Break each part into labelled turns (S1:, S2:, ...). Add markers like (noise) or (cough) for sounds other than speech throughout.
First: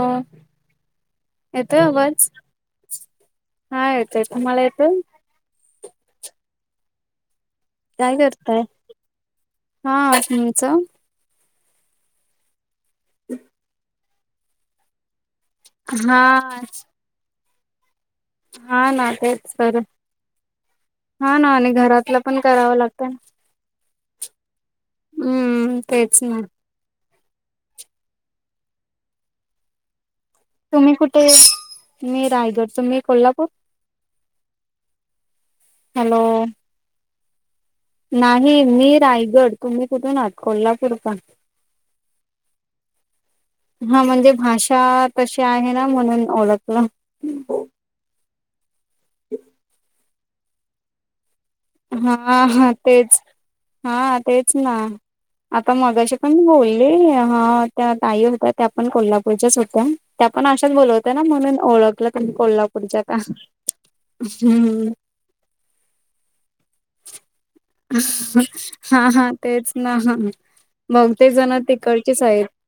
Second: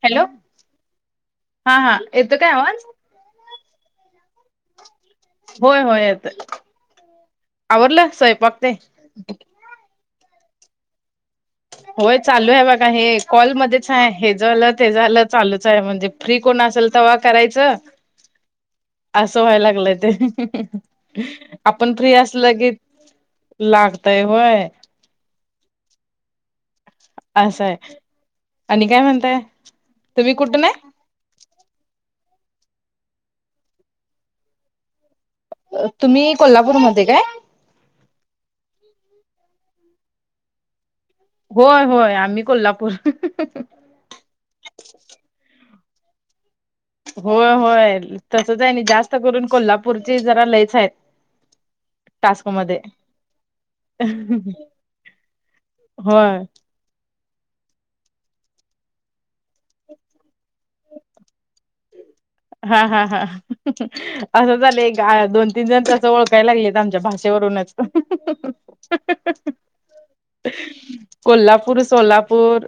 S1: हो
S2: हॅलो हा
S1: येतोय
S2: हा
S1: अवाज.
S2: येतो काय आवाज
S1: हा येतोय, तुम्हाला येतोय.
S2: होय होय येतोय, आवरलं
S1: काय करताय
S2: स्यंपाक ते.
S1: हा, तुमच.
S2: होय चालूय बघा हे, कॉलमध्येच हाय, हे झालं ते झालं. चालूचे, म्हणजे
S1: हा
S2: फ्री कोण असेल, तव्हा करायचं.
S1: हा ना
S2: असं
S1: तेच
S2: व्हाय
S1: तर
S2: लागलंय ते,
S1: हा ना आणि
S2: आपण फ्री
S1: घरातलं पण
S2: असलं की
S1: करावं लागतं
S2: लागतय होय.
S1: हम्म तेच ना.
S2: असंय, आणि काय म्हणताय, तुम्ही कुठन
S1: मी कुठे, मी रायगडच, मी कोल्हापूर. हॅलो
S2: तुम्ही कोल्हापूरमध्ये काय?
S1: नाही मी रायगड, तुम्ही कुठून आहात, कोल्हापूर का?
S2: होय होय, आम्ही कोल्हापूर.
S1: हा म्हणजे भाषा कशी आहे ना, म्हणून ओळखलं.
S2: होय होय तसचे नी, जास्त करून कोल्हापूरची जरा लईच हाय.
S1: हा हा तेच, हा तेच ना, आता मगाशी पण
S2: होय
S1: बोल ले, ह त्या ताई होत्या, त्या पण कोल्हापूरच्याच होत्या, त्या पण अशाच बलावत होत्या ना, म्हणून ओळख.
S2: हा हा हा असं झालंय, एक दोन तीन जण तस ओळखय लागलेय, आम
S1: हा हा, तेच ना, ह. बहुतेक जण,
S2: कोल्हापूर
S1: तिकडचेच आहेत.
S2: सोलापूर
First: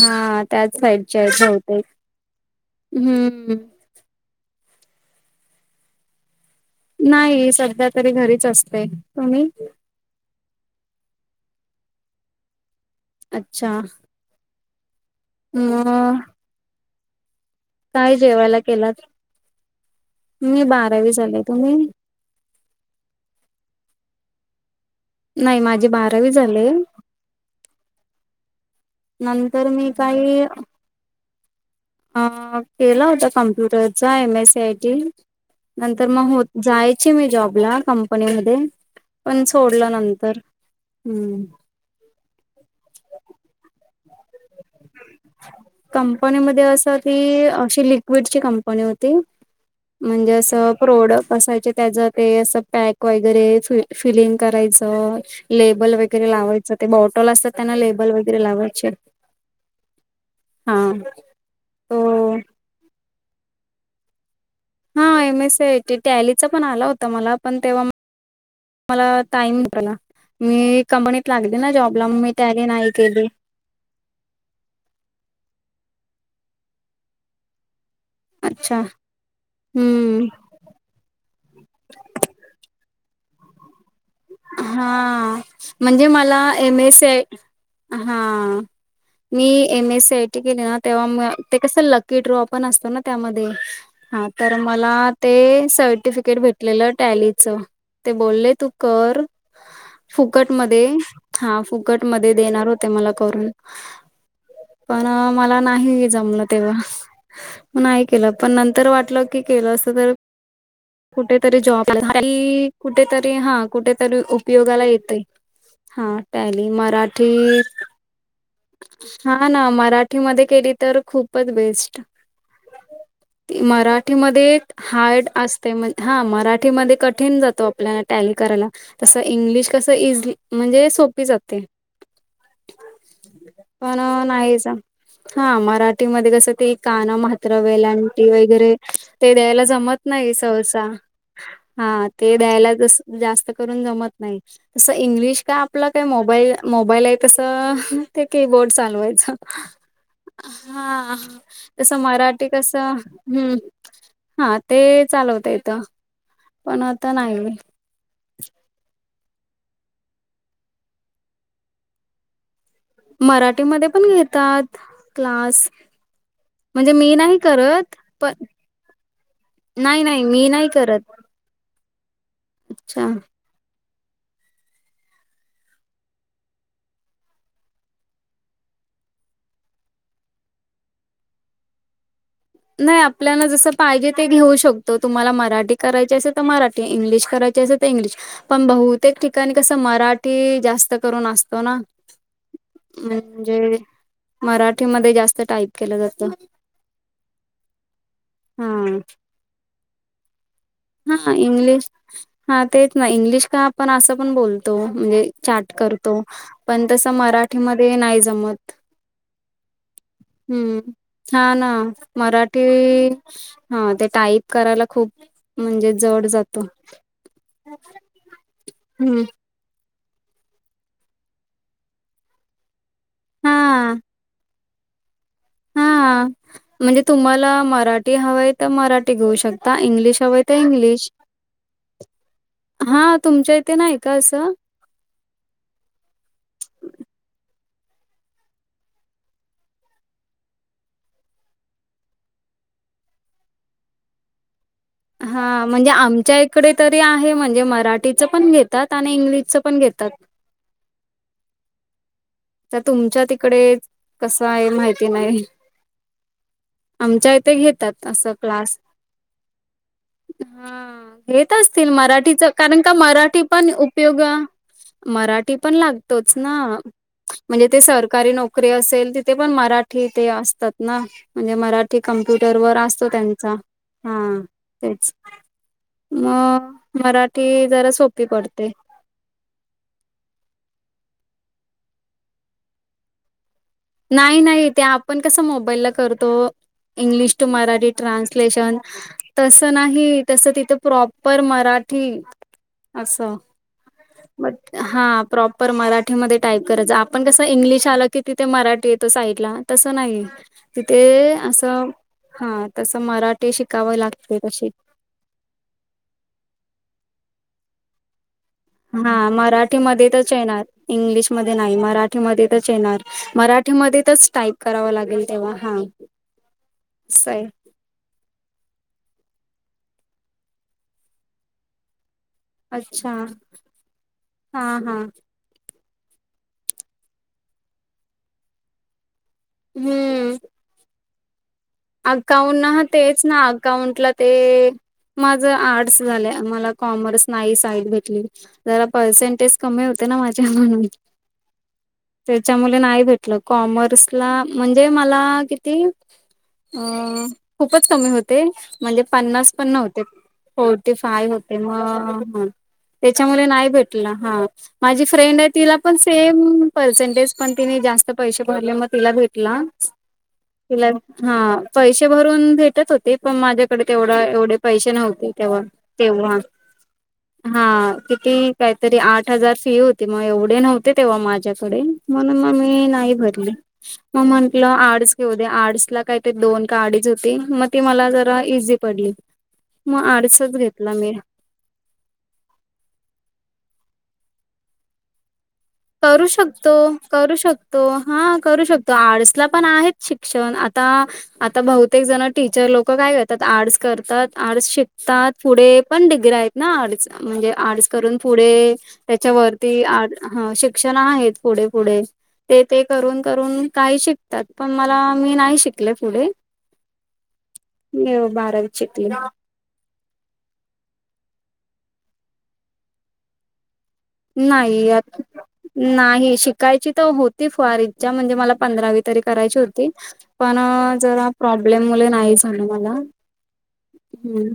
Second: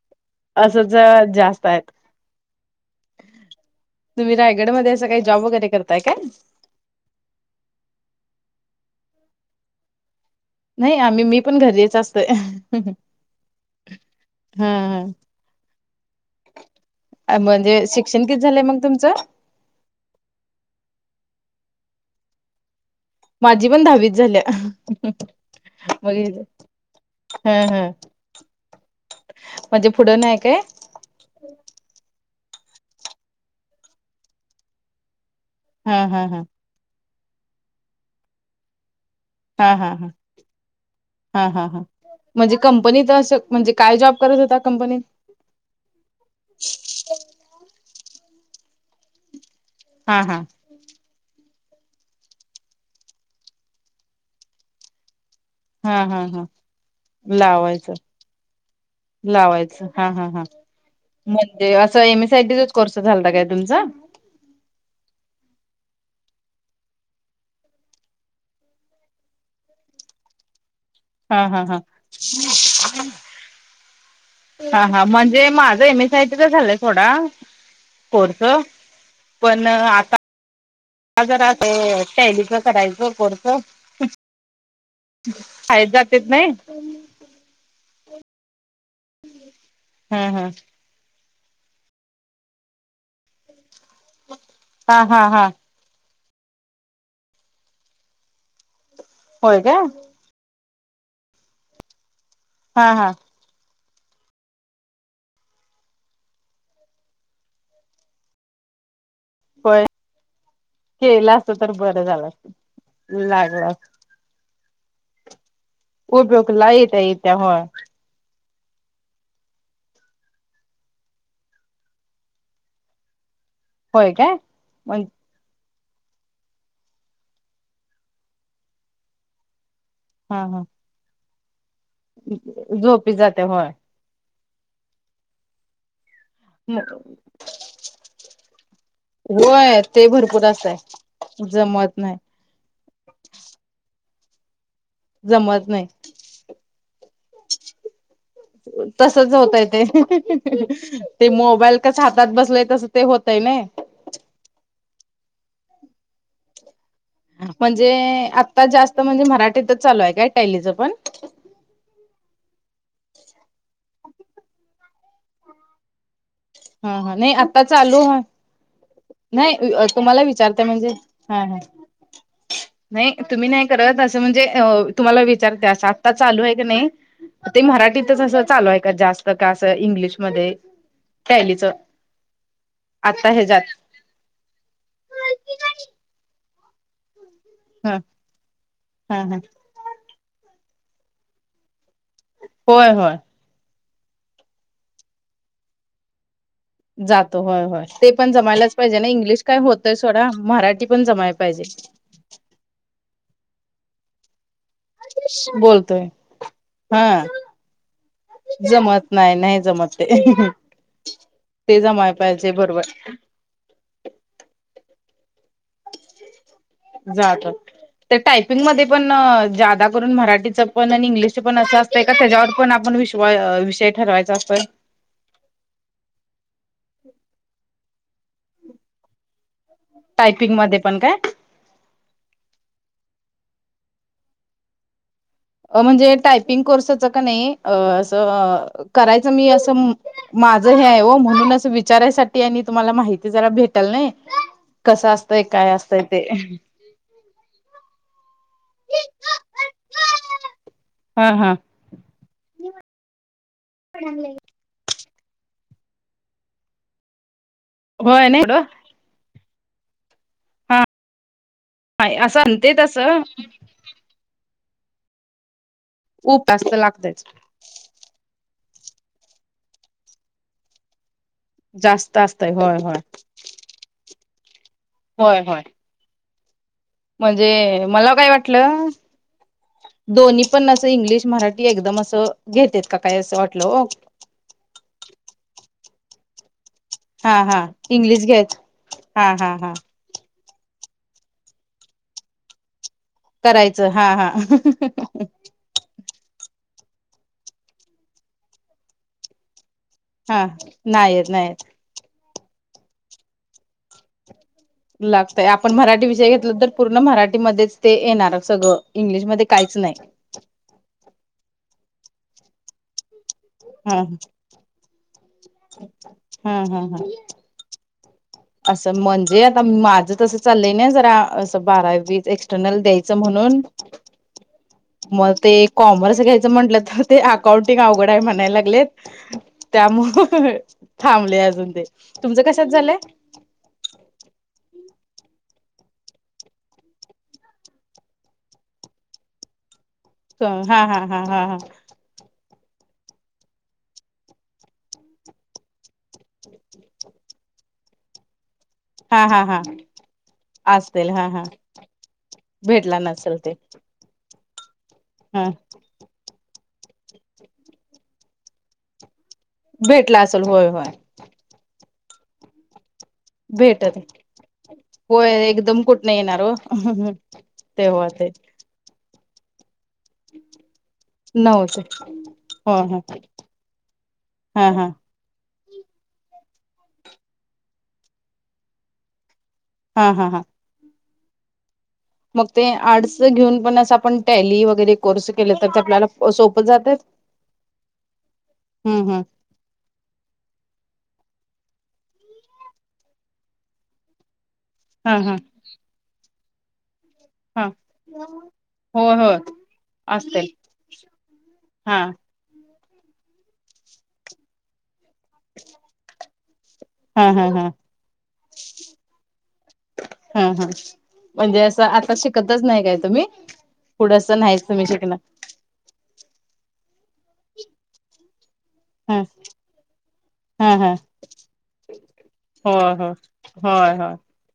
S1: हा त्याच
S2: असंच
S1: साईडचेय
S2: जास्त
S1: बहुतेक,
S2: आहेत
S1: हम्म.
S2: तुम्ही रायगड मध्ये, असं काही, जॉब वगैरे करताय काय?
S1: नाही, सध्या तरी घरीच असते, तुम्ही?
S2: नाही, आम्ही मी पण घरीच असते.
S1: अच्छा, म
S2: म्हणजे, शिक्षण किती
S1: जेवायला
S2: झालंय, मग
S1: केलात?
S2: तुमचं.
S1: मी बारावी झाले तुम्ही
S2: माझी पण दहावीच झाल्या
S1: नाही माझी
S2: मु
S1: बारावी झाले
S2: हा हा
S1: नंतर
S2: म्हणजे
S1: मी
S2: पुढं नाही
S1: काही
S2: काय
S1: अ केला होता कमप्युटरचा M S C I T
S2: हा
S1: नंतर
S2: हा
S1: मग हो
S2: हा
S1: जायचे मी जॉबला कंपनीमध्ये पण
S2: हा हा
S1: सोडलं
S2: हा
S1: नंतर हम्म
S2: हा हा हा म्हणजे कंपनीत असं म्हणजे काय जॉब करत होता कंपनीत.
S1: कंपनी मध्ये असं ती अशी लिक्विडची कंपनी होती
S2: हा
S1: म्हणजे
S2: हा
S1: असं. प्रोडक्ट असायचे त्याच ते असं पॅक वगैरे फि फिलिंग करायचं. लेबल
S2: हा हा
S1: वगैरे
S2: हा
S1: लावायचं ते बॉटल असतात त्यांना
S2: लावायचं
S1: लेबल वगैरे लावायचे.
S2: लावायचं हा हा हा म्हणजे असं
S1: तो
S2: M S C I T. चा कोर्स झालता काय तुमचा.
S1: हा M S C I T टॅलीचा पण आला होता मला पण तेव्हा. मला टाईम होत ना मी कंपनीत
S2: हा
S1: लागली
S2: हा
S1: ना
S2: हा
S1: जॉबला म मी त्यानी नाही केली.
S2: हा हा म्हणजे माझं एम एसआयटीच झालंय थोडा. कोर्
S1: अच्छा
S2: पण आता
S1: हम्म
S2: आता जरा टैलीच करायचं कोर्स.
S1: हा
S2: शाळेत
S1: म्हणजे
S2: जातेत
S1: मला
S2: नाही
S1: M S C I T हा. मी एम एस सी आय
S2: हा
S1: टी
S2: हा
S1: केली ना तेव्हा ते कसं लकी ड्रॉ पण असतो ना त्यामध्ये. हा तर मला
S2: हा हा
S1: ते
S2: हा
S1: सर्टिफिकिट तिकट भेटलेलं टॅलीच ते बोलले तू कर.
S2: होय काय.
S1: फुकट मध्ये हा फुकट मध्ये देणार होते
S2: हा हा
S1: मला करून.
S2: (inaudible)
S1: पण मला नाही जमलं तेव्हा म नाही केलं पण नंतर वाटलं. केलं
S2: होय
S1: असतं तर
S2: केला असत
S1: कुठेतरी
S2: तर
S1: जॉब
S2: बरं
S1: लागला असता
S2: झालं असत
S1: कुठेतरी हा
S2: लागला
S1: कुठेतरी. तर उपयोगाला येतय हा टॅली
S2: उपयोगला येत्या येत्या होय
S1: मराठीत हा ना मराठीमध्ये केली तर खूपच बेस्ट.
S2: होय काय
S1: मराठीमध्ये एक
S2: मग
S1: हार्ड असते. हा मराठीमध्ये कठीण जात आपल्याला टॅली करायला तसे इंग्लिश कस इजी म्हणजे सोपी जाते.
S2: सोपी जाते होय.
S1: पण नाही हा मराठीमध्ये कसं ते कानं म्हात्रा वेलांटी वगैरे. ते द्यायला
S2: होय
S1: जमत
S2: ते
S1: नाही
S2: भरपूर असतय
S1: सहसा
S2: जमत
S1: हा
S2: नाही
S1: ते. द्यायला जास्त करून जमत नाही. जसं इंग्लिश का
S2: जमत नाही
S1: आपलं काय मोबाईल मोबाईल आहे तसं ते कीबोर्ड
S2: तसच
S1: चालवायचं.
S2: होतय ते
S1: हा
S2: ते मोबाईल
S1: तस
S2: कस हातात
S1: मराठी
S2: बसलय
S1: कस
S2: तस ते होतय
S1: हम्.
S2: नाही
S1: हा ते चालवता येतं पण आता नाही.
S2: जे आता जास्त म्हणजे मराठीतच चालू आहे काय टॅली च पण.
S1: मराठीमध्ये पण घेतात क्लास.
S2: हा
S1: म्हणजे मी
S2: हा नाही आता
S1: करत
S2: चालू आहे
S1: पण
S2: नाही तुम्हाला
S1: नाही मी
S2: विचारते
S1: नाही
S2: म्हणजे.
S1: करत
S2: हा हा
S1: अच्छा
S2: नाही तुम्ही नाही. त असं म्हणजे तुम्हाला विचारते असं आत्ता चालू आहे की नाही. ते मराठीतच असं चालू आहे का जास्त का अस इंग्लिशमध्ये. टॅलीच.
S1: नाही
S2: आता
S1: आपल्याला जसं
S2: ह्याच्यात
S1: पाहिजे ते घेऊ शकतो तुम्हाला मराठी करायची असेल तर मराठी इंग्लिश करायची.
S2: ह
S1: इंग्लिश पण
S2: ह
S1: बहुतेक
S2: ह
S1: ठिकाणी कस मराठी जास्त करून असतो ना.
S2: होय होय.
S1: म्हणजे मराठीमध्ये जास्त टाईप केलं जातं.
S2: जात होय होय ते पण जमायलाच पाहिजे
S1: हा
S2: ना इंग्लिश काय होतंय सोडा मराठी. पण जमाय
S1: हा
S2: पाहिजे
S1: इंग्लिश हा तेच ना इंग्लिश का आपण असं पण बोलतो. म्हणजे चाट
S2: बोलतोय
S1: करतो पण तस
S2: हा
S1: मराठीमध्ये नाही जमत.
S2: नाही नाही जमत ते
S1: हम्म हा ना
S2: ते जमाय पाहिजे
S1: मराठी.
S2: बरोबर
S1: हा ते टाईप करायला खूप म्हणजे जड जात.
S2: जात टायपिंग मध्ये पण
S1: हम्म
S2: जादा. करून मराठीच पण आणि इंग्लिश पण असं असतं का त्याच्यावर पण आपण विषय
S1: हा
S2: ठरवायचा असतोय.
S1: हा म्हणजे तुम्हाला मराठी हव आहे तर मराठी घेऊ शकते. ता इंग्लिश हवय तर
S2: टायपिंग मध्ये पण
S1: इंग्लिश
S2: काय
S1: हा तुमच्या इथे नाही का असं
S2: अ म्हणजे टायपिंग कोर्सचं का नाही असं करायचं मी असं माझं हे आहे हो म्हणूनच विचारायसाठी आणि तुम्हाला माहिती जरा भेटल नाही कसं असतय
S1: हा
S2: काय
S1: म्हणजे
S2: असतय ते
S1: आमच्या इकडे तरी आहे म्हणजे मराठीचं पण घेतात आणि इंग्लिशच पण घेतात
S2: हा हा
S1: तर तुमच्या तिकडे कस आहे माहित नाही आमच्या इथे घेतात अस
S2: होय नाही एवढं
S1: क्लास हा हेेत असतील
S2: असं
S1: मराठीच
S2: म्हणते
S1: कारण का
S2: तसं
S1: मराठी पण उपयोग मराठी पण लागतोच
S2: ऊब
S1: ना
S2: जास्त लागतयच
S1: म्हणजे ते सरकारी नोकरी असेल तिथे पण मराठी ते असतात म्हणजे मराठी
S2: जास्त असतय
S1: कम्प्युटर वर
S2: होय होय
S1: असतो त्यांचा हा तेच
S2: होय होय
S1: ह
S2: म्हणजे मला काय वाटलं दोन्ही पण असं इंग्लिश मराठी एकदम असं घेतेत का काय असं वाटलं
S1: नाही नाही ते आपण कसं मोबाईल ला करतो इंग्लिश
S2: हा
S1: टू
S2: हा
S1: मराठी
S2: इंग्लिश घ्यायच
S1: ट्रान्सलेशन
S2: हा हा
S1: तस
S2: हा
S1: नाही तसं तिथं प्रॉपर मराठी असं
S2: करायचं हा हा
S1: ब हा प्रॉप मराठीमध्ये टाईप करायच आपण कसं इंग्लिश आल की तिथे मराठी येतो साईडला तसं नाही
S2: हा
S1: तिथे
S2: नाहीयेत नाहीयेत
S1: असं हा तसं मराठी शिकावं लागते तशी
S2: लागतय आपण मराठी विषय घेतल तर पूर्ण मराठीमध्येच ते येणार सगळं
S1: हा
S2: इंग्लिशमध्ये काहीच नाही
S1: मराठीमध्ये तरच येणार इंग्लिशमध्ये नाही मराठीमध्ये च येणार
S2: हा
S1: मराठीमध्येतच टाईप कराव लागेल तेव्हा हा
S2: हा हा हा
S1: आहे
S2: असं म्हणजे आता माझ तसं चाललंय ना जरा असं बारा वीस एक् टनल
S1: अच्छा
S2: द्यायच म्हणून
S1: हा हा
S2: मग ते कॉमर्स घ्यायचं म्हटलं तर ते अकाउंटिंग अवघड आहे म्हणायला लागलेत त्यामु
S1: हम्म
S2: थांबले अजून ते तुमचं कशात
S1: अकाउंट ह
S2: झालंय
S1: तेच ना अकाउंटला ते माझ आर्टस झाल्या मला कॉमर्स नाही साईड घेतली जरा पर्सेंटेज कमी होते ना माझ्या
S2: हा
S1: म्हणून
S2: हा हा हा
S1: त्याच्यामुळे नाही भेटलं कॉमर्सला म्हणजे मला किती अं खूपच कमी होते म्हणजे
S2: हा हा हा
S1: पन्नास
S2: हा
S1: पण नव्हते फोर्टी
S2: असतील
S1: फाय
S2: हा हा
S1: होते मग
S2: भेटला नसेल
S1: त्याच्यामुळे
S2: ते
S1: नाही भेट ह माझी फ्रेंड आहे
S2: ह
S1: तिला पण सेम पर्सेंटेज पण तिने जास्त पैसे भरले मग तिला भेटला
S2: भेटला असेल होय
S1: तिला
S2: होय
S1: हा पैसे भरून भेटत होते ते पण माझ्याकडे
S2: भेटत
S1: तेवढा एवढे पैसे नव्हते
S2: होय
S1: तेव्हा
S2: एकदम कुठन
S1: तेव्हा
S2: येणार हो
S1: हा
S2: ते हो ते
S1: किती काहीतरी आठ हजार फी होती ते मग एवढे नव्हते तेव्हा माझ्याकडे
S2: नव्हते
S1: म्हण मग
S2: हो
S1: मी
S2: ह
S1: नाही भरली ममंटलं
S2: हा हा
S1: आडच तेवद्या आर्डस ला काही ते दोन का्डीच होती मग ती मला जरा इझी पडली मग
S2: हा हा हा
S1: आर्टसच घेतल मी
S2: मग ते आर्टस घेऊन पण असं आपण टॅली वगैरे कोर्स केलतर आपला
S1: करू शकतो करू शकतो हा करू शकतो
S2: हम्म हम्म
S1: आडसला पण आहेत शिक्षण आता आता बहुतेक जण टीचर लोक काय करतात आर्ट्स करतात आर्ट्स शिकात
S2: हा
S1: त्यात
S2: हा
S1: पुढे पण डिगर्या आहेत ना अडीच म्हणजे
S2: हा
S1: आर्टस करून पुढे
S2: होय होय
S1: त्याच्यावरती
S2: असतील
S1: क्षण आहेत पूढे
S2: हा
S1: पूढे ते ते करून करून काही शिकतात पण मला मी नाही शिकले पुढे
S2: हा् हा हा
S1: मी बारावीत शिकले.
S2: हा हा म्हणजे असं आता शिकतच नाही काय तुम्ही पुढं असं नाहीच तुम्ही
S1: नाही
S2: शिकणार
S1: नाही शिकायची तर होती फार ईच्या म्हणजे मला पंधरावी तरी
S2: हा
S1: करायची होती पण
S2: हा हा
S1: जरा प्रॉब्लेम मुले नाही झालं
S2: होय
S1: मला
S2: होय होय ह
S1: हम्म.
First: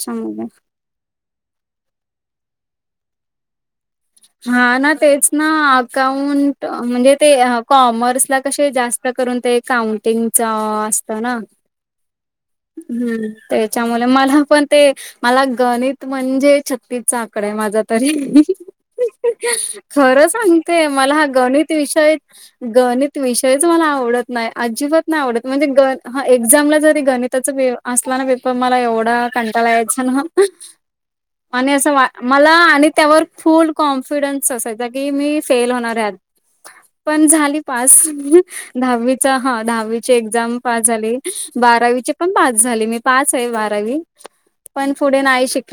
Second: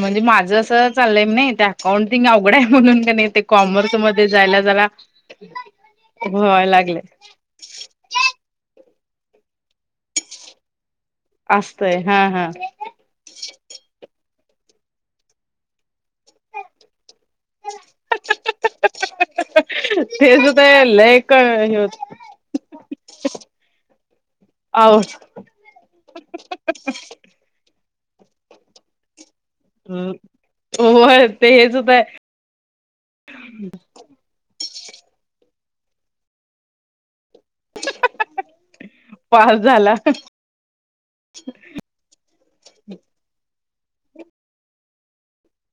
S2: म्हणजे माझं असं चाललंय नाही ते अकाउंटिंग अवघडं आहे म्हणून का नाही ते कॉमर्स म
S1: हा ना तेच ना अकाउंट
S2: व्हाय लागले
S1: म्हणजे ते कॉमर्स ला कसे जास्त करून ते काउंटिंग च अस
S2: असतय हा हा
S1: हम्म त्याच्यामुळे मला पण ते मला गणित म्हणजे छत्तीच आकडे आहे माझा तरी खरं
S2: तेच ते
S1: सांगते मला
S2: लय
S1: हा
S2: क
S1: गणित
S2: हे होत
S1: विषय गणित विषय मला आवडत नाही
S2: आहो
S1: अजिबात नाही आवडत म्हणजे एक्झामला जरी गणित त्याच पि असला ना पेपर मला एवढा कंटाला यायचा ना
S2: होय ते
S1: आणि
S2: हेच
S1: असं
S2: होत
S1: वा मला आणि त्यावर फुल कॉन्फिडन असायचा क मी फेल होणार पण झाली दहावीचा एक्झाम
S2: पास
S1: हा
S2: झाला
S1: दहावीची एक्झाम पास झाली आणि बारावी पण पास झाली मी पाच आहे बारावी पण पुढे नाही शिक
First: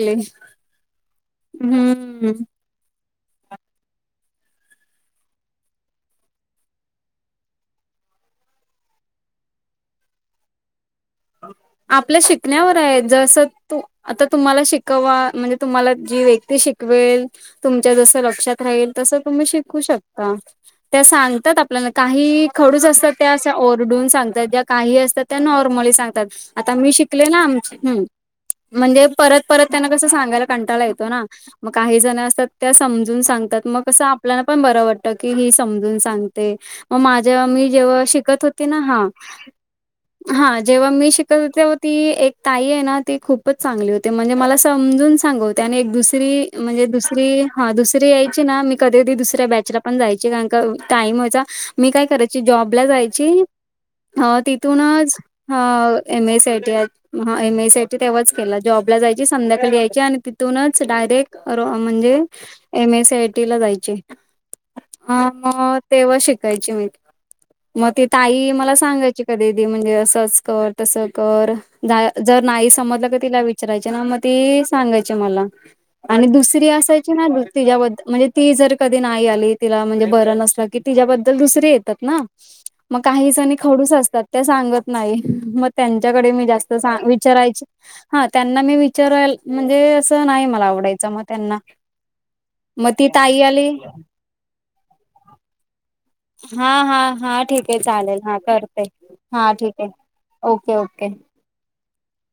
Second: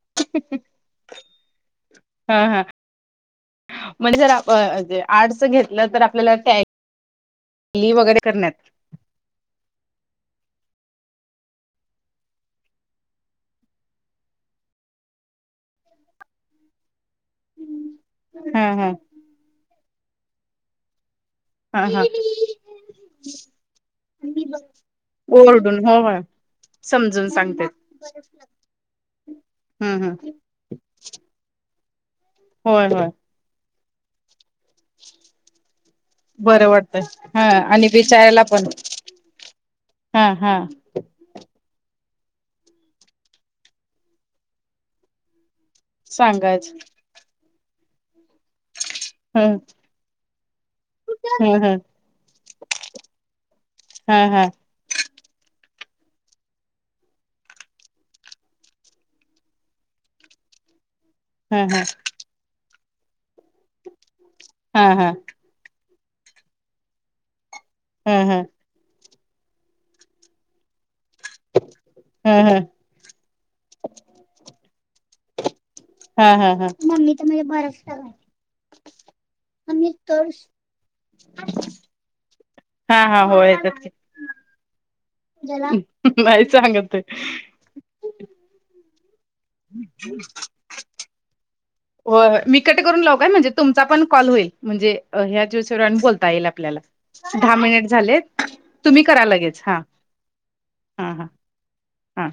S1: हम्म
S2: हा हा (unintelligible) म्हणज जर आर्टच घेतलं तर आपल्याला टॅक् ली वगैरे करण्यात
S1: आपल्या शिकण्यावर आहे जस तू आता तुम्हाला शिकवा म्हणजे तुम्हाला जी व्यक्ती शिकवेल तुमच्या जस लक्षात
S2: हा हा
S1: राहील तस तुम्ही शिकू शकता त्या सांगतात
S2: हा
S1: आपल्याला
S2: हा
S1: काही खडूस असतात त्या अस ओरडून सांगतात ज्या काही असतात त्या
S2: ओरडून
S1: नॉर्मली
S2: हो
S1: सांगतात
S2: होय
S1: आ मी शिकले
S2: समजून
S1: ना
S2: सांगते
S1: म्हणजे परत परत त्यांना
S2: हम्
S1: कस
S2: हम
S1: सांगाय कंटाळा येतो ना काहीतात त्या
S2: होय होय
S1: समजून सात म आपल्या पण ब क समजून सांगते
S2: बरं
S1: मग
S2: वाटतंय
S1: माझी
S2: हा
S1: मी
S2: आणि
S1: जेव्हा
S2: विचारायला
S1: शिकत होती
S2: पण
S1: ना हा
S2: हा हा
S1: शिकती एक ताई आहे ना ती खूपच चांगली होती म्हणजे मला समजून सांग त्याने एक दुसरी
S2: सांगायच
S1: म्हणजे दुसरी ह दुसरी यायची ना मी कधी कधी
S2: ह
S1: दुसऱ्या बॅचला पण जायची कार का टाईम वचा
S2: ह ह
S1: मी काय करायची जॉबला जायची
S2: हा हा
S1: तूनच ह एम एस आय टी आहेत हा एम ए साीची तेव्हाच केला जॉबला जायची संध्याकाळी यायची आणि तिथूनच डायरेक्ट
S2: हा हा
S1: म्हणजे एम एसी आय टी ला जायचे
S2: हा हा
S1: ह मग तेव्हा शिकायची मी मग ती
S2: ह ह
S1: ताई मला सांगायची की म्हणजे असंच कर तस कर
S2: ह
S1: जर
S2: ह
S1: नाही समजलं क तिला विच विचरायचे ना मग ते सांगायचे मला आणि
S2: हा हा
S1: दुसरी
S2: हा
S1: असायची ना तिच्याबद्ल म्हणजे ती जर कधी नाही आली तिला म्हणजे बरं नसलं की तिच्याबद्दल दुसर येतात ना मग
S2: हा हा
S1: काही
S2: होय
S1: जणी
S2: येतात की
S1: खडूस असतात ते सांगत नाही मग त्यां च
S2: नाही सांगत
S1: म्हणजे असं नाही मला आवडायचं मग त्यांना
S2: मी कट
S1: मग
S2: करून
S1: ती
S2: लावू काय
S1: ताई
S2: म्हणजे
S1: आली
S2: तुमचा पण कॉल होईल म्हणजे ह्याच दिवशी बोलतो
S1: हा
S2: आपल्या
S1: हा हा
S2: दहा
S1: ठीक आहे
S2: मिन
S1: चालेल
S2: झाले
S1: हा करते
S2: तुम्ही करा लगे हा
S1: ठीक आहे ओके ओके
S2: हा हा हा